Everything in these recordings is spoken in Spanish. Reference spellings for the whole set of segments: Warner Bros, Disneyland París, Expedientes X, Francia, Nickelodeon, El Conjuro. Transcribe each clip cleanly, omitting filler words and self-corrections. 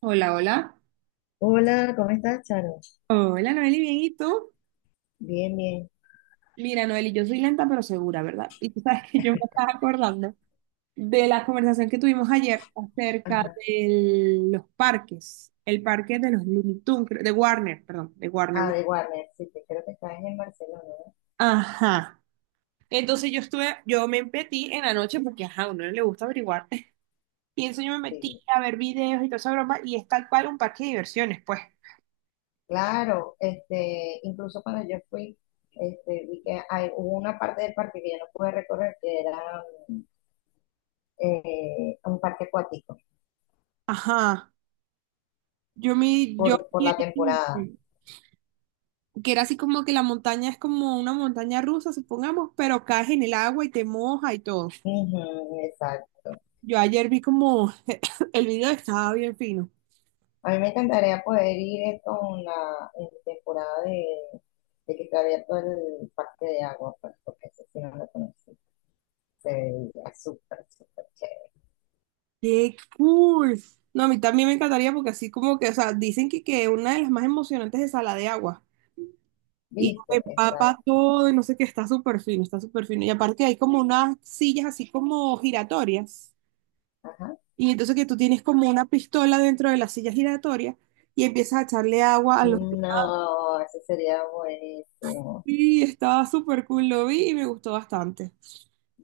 Hola, hola. Hola, ¿cómo estás, Charo? Hola, Noeli, bien, ¿y tú? Bien, bien. Mira, Noeli, yo soy lenta pero segura, ¿verdad? Y tú sabes que yo me estaba acordando de la conversación que tuvimos ayer acerca Ajá. de los parques, el parque de los Looney Tunes, de Warner, perdón, de Warner Ah, Bros. de Warner, sí, que creo que estás en Barcelona, ¿no? Ajá. Entonces yo me metí en la noche porque, ajá, a uno le gusta averiguar. Y entonces yo me metí Sí. a ver videos y toda esa broma y es tal cual un parque de diversiones, pues. Claro, incluso cuando yo fui, vi que hubo una parte del parque que yo no pude recorrer, que era mm, un parque acuático, Ajá. Yo me, yo... por la temporada. que era así como que la montaña es como una montaña rusa, supongamos, pero caes en el agua y te moja y todo. Ujú, exacto. Yo ayer vi como el video estaba bien fino. A mí me encantaría poder ir con la en temporada de que está abierto el parque de agua, pues, porque ese sí no lo conocí. Se veía súper, súper chévere. ¡Qué cool! No, a mí también me encantaría porque así como que, o sea, dicen que una de las más emocionantes es la de agua. Y ¿Viste? empapa Exacto. todo y no sé qué, está súper fino, está súper fino. Y aparte hay como unas sillas así como giratorias. Ajá. Y entonces que tú tienes como una pistola dentro de la silla giratoria y empiezas a echarle agua a los. No, eso sería buenísimo. Sí, estaba súper cool, lo vi y me gustó bastante.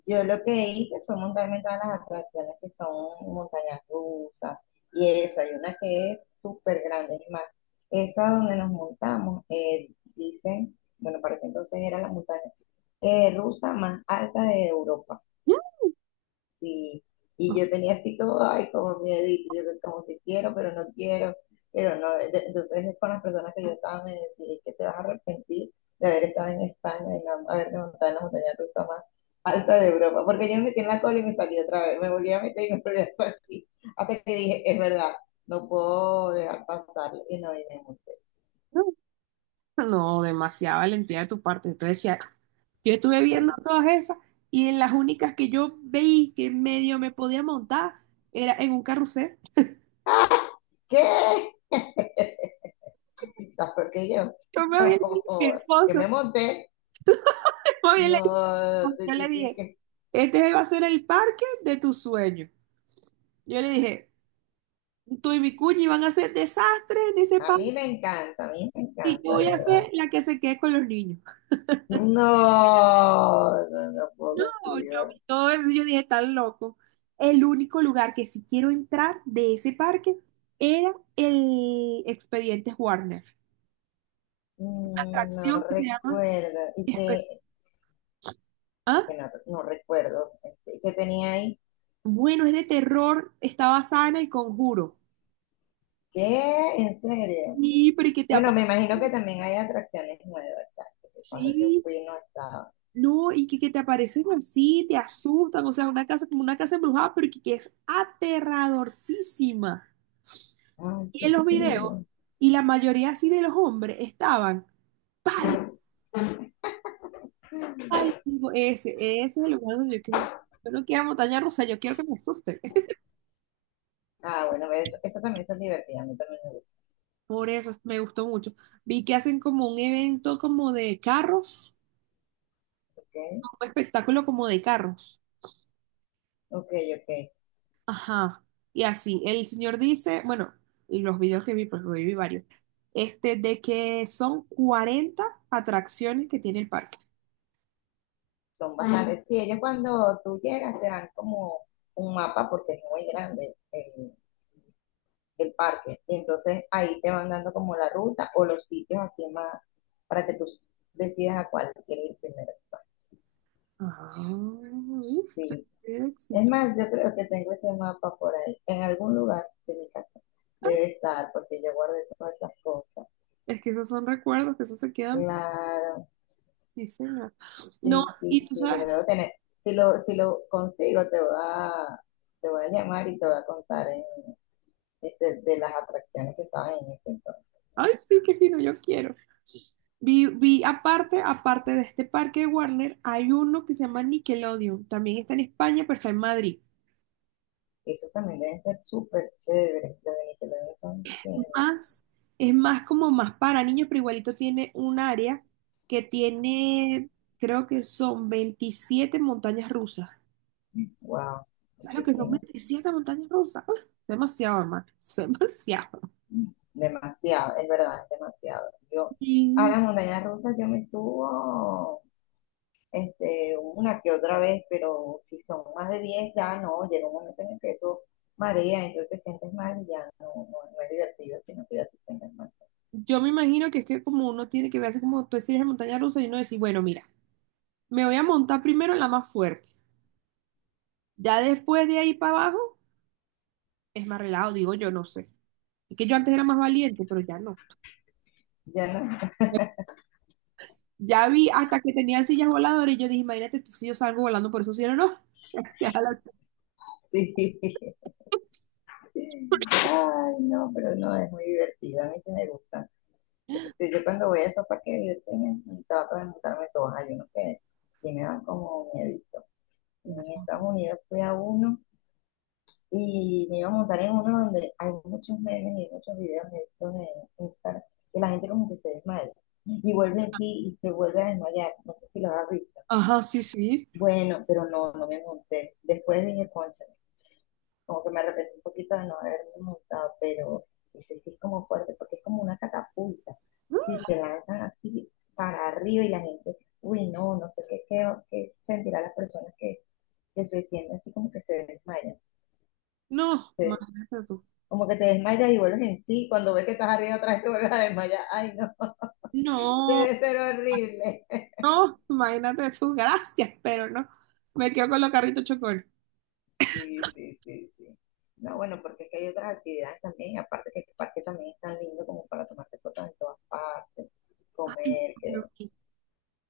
Yo lo que hice fue montarme en todas las atracciones que son montañas rusas y eso. Hay una que es súper grande, es más, esa donde nos montamos, dicen, bueno, para ese entonces era la montaña rusa más alta de Europa. Sí, y yo tenía así como, ay, como miedito, yo como que quiero, pero no, entonces es con las personas que yo estaba me decía "Es que te vas a arrepentir de haber estado en España y no haberte montado en la montaña rusa más alta de Europa, porque yo me metí en la cola y me salí otra vez, me volví a meter y me volví a salir, hasta que dije, es verdad, no puedo dejar pasarlo, y no, y me monté, No, no, demasiada valentía de tu parte. Entonces decía, yo estuve viendo sí. todas esas y en las únicas que yo veí que medio me podía montar era en un carrusel. ¿Qué? ¿Estás peor que yo? Yo me había dicho a mi Yo esposo, me monté, me había le- no. yo le dije, este va a ser el parque de tus sueños. Yo le dije, tú y mi cuñi van a hacer desastres en ese A parque mí me encanta, a mí me y yo encanta, de voy a verdad. ser la que se quede con los niños. No, no, no puedo No, yo contigo. vi todo eso, y yo dije, tan loco. El único lugar que sí quiero entrar de ese parque era el Expedientes Warner. No Atracción que se llama recuerdo. Y Expe- que, es ¿Ah? que no recuerdo. ¿Qué tenía ahí? Bueno, es de terror, está basada en El Conjuro. ¿Qué? ¿En serio? Sí, pero y que te Bueno, me aparecen, imagino que también hay atracciones nuevas, exacto, que cuando yo sí, fui no estaba. no, y que te aparecen así, te asustan, o sea, una casa como una casa embrujada, pero que es aterradorcísima. Ay, Y en qué los videos, fino. y la mayoría así de los hombres estaban. Ay, digo, ese es el lugar donde yo quiero. Yo no quiero montaña rusa, yo quiero que me asusten. Ah, bueno, eso también son divertidas, a mí también me gusta. Por eso me gustó mucho. Vi que hacen como un evento como de carros, Ok, un espectáculo como de carros. ok, ok. Ajá. Y así, el señor dice, bueno, y los videos que vi, pues lo vi varios, de que son 40 atracciones que tiene el parque. Son Ah, bastantes. Sí, ellos cuando tú llegas te dan como un mapa porque es muy grande el parque. Y entonces ahí te van dando como la ruta o los sitios así más para que tú decidas a cuál quieres ir primero. Ah, ¿viste? Sí. Qué Es éxito. más, yo creo que tengo ese mapa por ahí, en algún lugar de mi casa. Debe estar, porque yo guardé todas esas cosas. Es que esos son recuerdos, que esos se quedan. Claro, Sí, señor. No, sí, y sí, tú sí, lo sabes, debo tener. Si lo consigo, te voy a llamar y te voy a contar de las atracciones que estaban en ese entonces. ay, sí, qué fino, yo quiero. Vi aparte, aparte de este parque de Warner, hay uno que se llama Nickelodeon. También está en España, pero está en Madrid. Eso también deben ser súper chéveres, los venezolanos son genios. Más, es más como más para niños, pero igualito tiene un área que tiene, creo que son 27 montañas rusas. Wow, ¿Sabes lo que son muchísimo. 27 montañas rusas? Uf, demasiado, hermano. Es demasiado. Demasiado, es verdad, es demasiado. Yo a Sí, las montañas rusas yo me subo una que otra vez, pero si son más de 10 ya no, llega un momento en el que eso marea, entonces te sientes mal y ya no, no, no es divertido, sino que ya te sientes mal. yo me imagino que es que como uno tiene que verse como tú series de montaña rusa y uno decir, bueno, mira, me voy a montar primero en la más fuerte. Ya después de ahí para abajo. Es más relajado, digo yo, no sé. Es que yo antes era más valiente, pero ya no. Ya no. Ya vi hasta que tenía sillas voladoras y yo dije, imagínate tú si yo salgo volando por esos cielos, no, no. Gracias a las- Sí. Ay, no, pero no, es muy divertido, a mí sí me gusta. Yo cuando voy a esos parques de diversiones trato de montarme todas, hay unos que sí me dan como miedo en Estados Unidos fui a uno y me iba a montar en uno donde hay muchos memes y muchos videos de estos en Instagram que la gente como que se desmaya y vuelve en sí y se vuelve a desmayar. No sé si lo has visto. Ajá, sí, sí. Bueno, pero no, no me monté. Después dije, concha, como que me arrepentí un poquito de no haberme montado, pero ese sí es como fuerte porque es como una catapulta. Si te lanzan así para arriba y la gente, uy, no, no sé qué sentirá las personas que se sienten así como que se desmayan. No, Se imagínate tú. Como que te desmayas y vuelves en sí. Cuando ves que estás arriba otra vez te vuelves a desmayar. Ay, no. No, Debe ser horrible. no, imagínate tú, gracias, pero no. Me quedo con los carritos chocones. Sí, sí, sí, sí. No, bueno, porque es que hay otras actividades también. Aparte que el parque también es tan lindo como para tomarte fotos en todas partes. Ay, Comer, no. que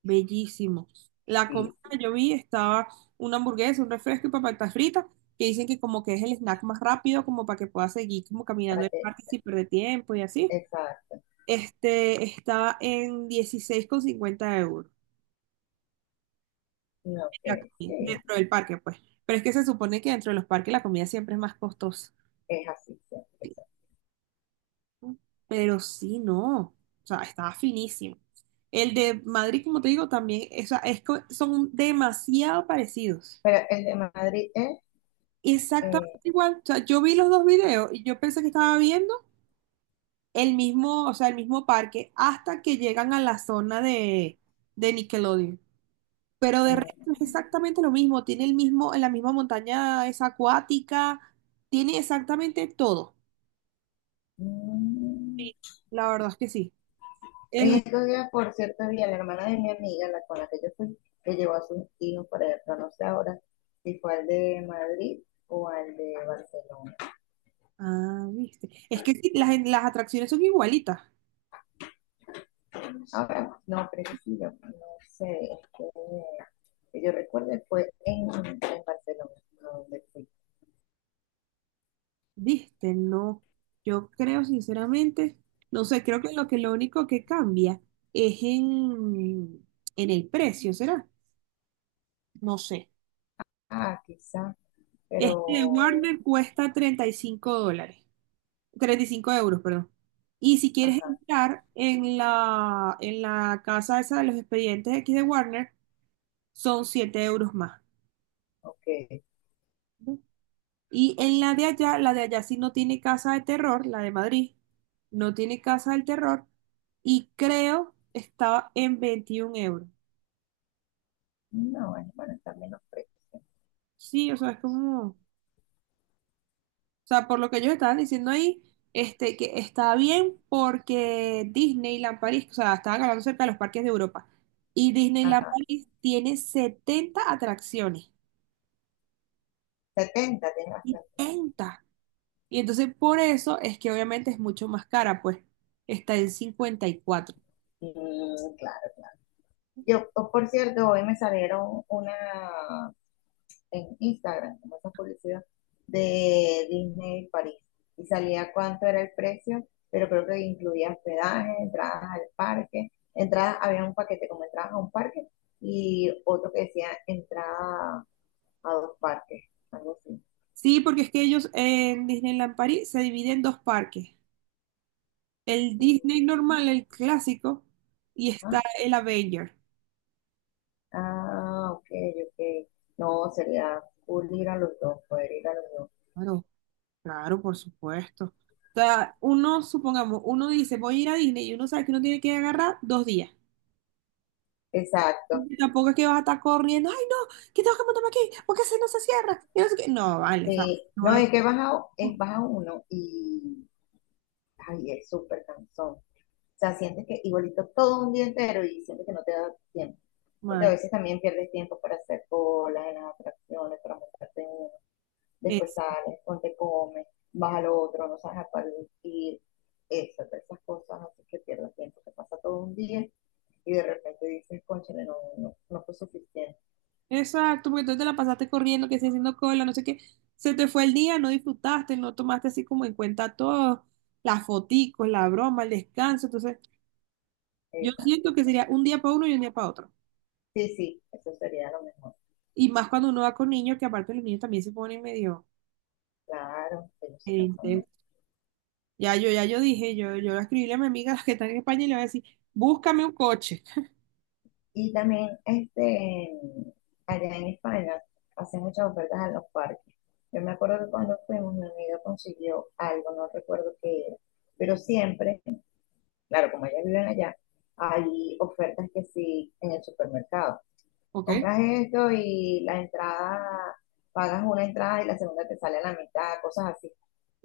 Bellísimo. La comida sí, sí. yo vi estaba una hamburguesa, un refresco y papas fritas, que dicen que como que es el snack más rápido, como para que puedas seguir como caminando Para el que, parque sin perder tiempo y así. exacto. Este estaba en 16,50 euros No, la ok, comida, sí. dentro del parque, pues. Pero es que se supone que dentro de los parques la comida siempre es más costosa. Es así siempre. Exacto. Pero sí, no. O sea, estaba finísimo. El de Madrid, como te digo, también, o sea, son demasiado parecidos. Pero el de Madrid es... Exactamente eh, igual. O sea, yo vi los dos videos y yo pensé que estaba viendo el mismo, o sea, el mismo parque hasta que llegan a la zona de Nickelodeon. Pero de ah, resto es exactamente lo mismo. Tiene el mismo, la misma montaña es acuática, tiene exactamente todo. mm, La verdad es que sí. en El, estos días, por cierto, vi a la hermana de mi amiga, la con la que yo fui, que llevó a sus hijos para allá, pero no sé ahora si fue al de Madrid o al de Barcelona. ah, viste. Es que sí, las atracciones son igualitas. Ahora, no, pero sí, yo no sé, este, que yo recuerdo fue en Barcelona, donde fui. Viste, no. Yo creo sinceramente, no sé, creo que lo único que cambia es en el precio, ¿será? No sé. Ah, quizá, pero, Este Warner cuesta 35 dólares, 35 euros, perdón. Y si quieres ajá, entrar en la casa esa de los expedientes X de Warner, son 7 euros más. ok. Y en la de allá sí no tiene casa de terror, la de Madrid, no tiene casa del terror y creo estaba en 21 euros. No, es bueno, está menos precio. Sí, o sea, es como, o sea, por lo que ellos estaban diciendo ahí, que está bien porque Disneyland París, o sea, estaban hablando cerca de los parques de Europa y Disneyland Ajá, París tiene 70 atracciones, 70 tiene bastante. 70. Y entonces por eso es que obviamente es mucho más cara, pues está en 54. Mm, claro, claro. Yo, oh, por cierto, hoy me salieron una en Instagram, como esa publicidad de Disney París. Y salía cuánto era el precio, pero creo que incluía hospedaje, entradas al parque, entradas, había un paquete como entradas a un parque y otro que decía entrada a dos parques, algo así. Sí, porque es que ellos en Disneyland París se dividen en dos parques. El Disney Y, normal, el clásico, y Ajá. está el Avenger. Ah, ok, ok. No, sería cool ir a los dos, poder ir a los dos. Claro, claro, por supuesto. O sea, uno, supongamos, uno dice, voy a ir a Disney y uno sabe que uno tiene que agarrar 2 días. Exacto. Y tampoco es que vas a estar corriendo, ay no, que tengo que montarme aquí, porque si no se cierra, y no sé qué". No, vale, o sea, Sí, no no, es es baja uno y ay, es súper cansón. O sea, sientes que igualito todo un día entero y sientes que no te da tiempo. Porque a normal. veces también pierdes tiempo para hacer colas en las atracciones, para montarte en uno. Después sales, ponte comes, vas al otro, no sabes a cuál ir. Eso, todas esas cosas así que pierdes tiempo. Te pasa todo un día y de repente dices, cónchale, no, no, no fue suficiente. Exacto, porque tú te la pasaste corriendo, que sí, haciendo cola, no sé qué. Se te fue el día, no disfrutaste, no tomaste así como en cuenta todo, las foticos, la broma, el descanso. Entonces, yo Exacto, siento que sería exacto. un día para uno y un día para otro. Sí, sí, eso sería lo mejor. Y más cuando uno va con niños, que aparte los niños también se ponen medio Claro, ellos se cansan más. gente. Ya yo dije, yo escribí a mi amiga las que está en España y le voy a decir, búscame un coche, Y también, allá en España, hacen muchas ofertas a los parques. Yo me acuerdo que cuando fuimos, mi amiga consiguió algo, no recuerdo qué era, pero siempre, claro, como ellas viven allá, hay ofertas que sí en el supermercado. ¿ok? Compras esto y la entrada, pagas una entrada y la segunda te sale a la mitad, cosas así.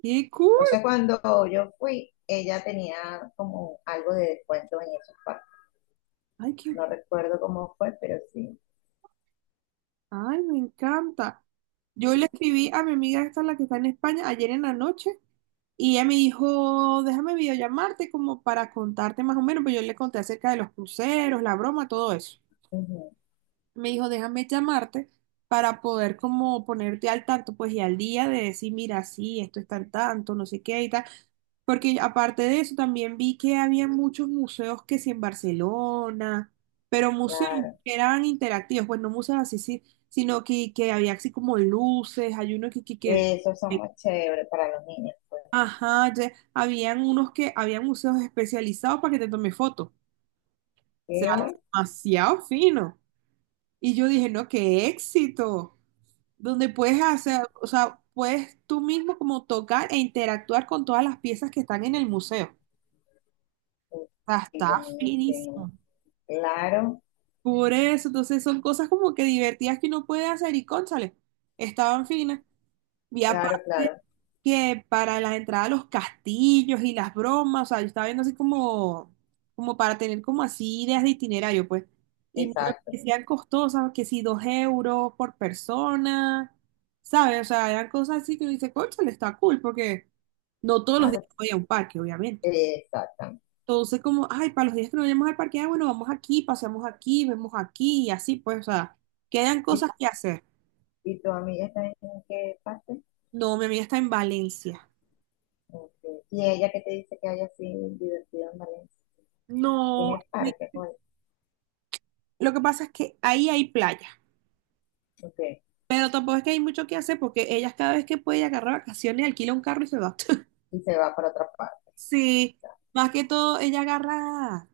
¡Qué cool! Entonces, cuando yo fui, ella tenía como algo de descuento en esos parques. ¡Ay, qué No recuerdo cómo fue, pero sí. Ay, me encanta. Sí, Yo le sí. escribí a mi amiga esta, la que está en España, ayer en la noche, y ella me dijo, déjame videollamarte como para contarte más o menos, pues yo le conté acerca de los cruceros, la broma, todo eso Ujú, me dijo, déjame llamarte para poder como ponerte al tanto, pues y al día de decir, mira, sí, esto está al tanto, no sé qué y tal. Porque aparte de eso, también vi que había muchos museos que sí en Barcelona, pero museos claro. que eran interactivos, pues no museos así, sí, sino que había así como luces, hay uno Esos son muy chéveres para los niños, pues. ajá, habían museos especializados para que te tome fotos. O sea, ¿Qué? demasiado fino. Y yo dije, no, qué éxito, donde puedes hacer, o sea, puedes tú mismo como tocar e interactuar con todas las piezas que están en el museo. Uf. O sea, Y está buenísimo. finísimo. Claro, Por eso, entonces son cosas como que divertidas que uno puede hacer y cónchale, estaban finas. Y claro, aparte claro. que para las entradas a los castillos y las bromas, o sea, yo estaba viendo así como, para tener como así ideas de itinerario, pues. Y no me Exacto. parecían costosas, que si 2 euros por persona, ¿sabes? O sea, eran cosas así que uno dice, cónchale, está cool, porque no todos los días Claro. voy a un parque, obviamente. Exactamente. Entonces, como, ay, para los días que no vayamos al parque, ah, bueno, vamos aquí, paseamos aquí, vemos aquí, y así, pues, o sea, quedan ¿Y, cosas que hacer. y tu amiga está en qué parte? No, mi amiga está en Valencia. Ok. ¿Y ella qué te dice que hay así divertido en Valencia? No. Tiene parque, pues. Lo que pasa es que ahí hay playa, Ok. pero tampoco es que hay mucho que hacer porque ellas cada vez que puede agarra vacaciones, alquila un carro y se va. Y se va para otra parte. Sí, más que todo ella agarra,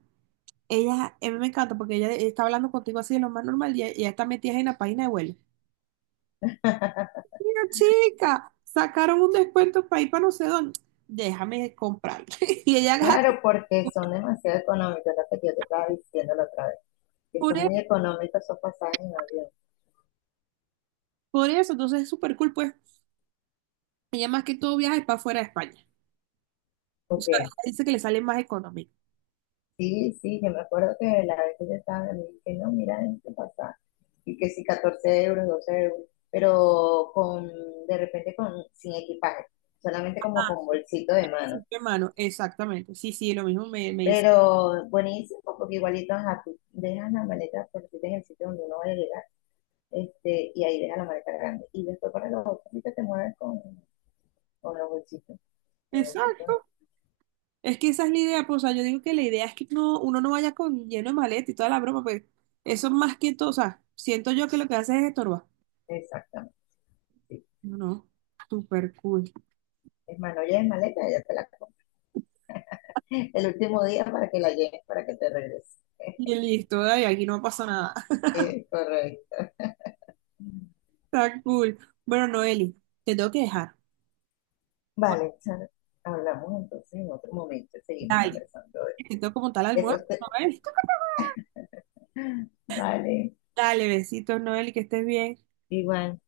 ella, a mí me encanta porque ella está hablando contigo así de lo más normal y ella está metida en la página de vuelo. Mira, chica, sacaron un descuento para ir para no sé dónde, déjame comprarlo. Y ella agarra, Claro, porque son demasiado económicos, lo que yo te estaba diciendo la otra vez. Que por, son e- muy económicos esos pasajes en avión. por eso, entonces es súper cool, pues ella más que todo viaja es para fuera de España. O Ok, sea, ella dice que le sale más económico. sí, sí, yo me acuerdo que la vez que yo estaba, me dije, no, mira este pasaje, y que sí, 14 euros, 12 euros, pero de repente con, sin equipaje, solamente como con bolsito de mano. Sí, hermano, exactamente. Sí, sí, lo mismo me dice. Pero buenísimo, porque igualito ajá, tú dejas la maleta por si en el sitio donde uno va a llegar, y ahí dejas la maleta grande. Y después para los otros sí que te mueves con los bolsitos. Los bolsitos, Exacto. Es que esa es la idea, pues, o sea, yo digo que la idea es que no, uno no vaya con lleno de maleta y toda la broma, pues eso más que todo, o sea, siento yo que lo que hace es estorbar. exactamente. Sí. No, no, súper cool. Es más, no lleves maleta, ya te la el último día para que la lleves, para que te regrese. Y listo, dale, aquí no pasó nada. Correcto. Está cool. Bueno, Noeli, te tengo que dejar. Vale, Charo, hablamos entonces en otro momento, seguimos Dale, conversando. Te tengo como tal almuerzo, Entonces, Noeli. vale, Dale, besitos, Noeli, que estés bien. igual.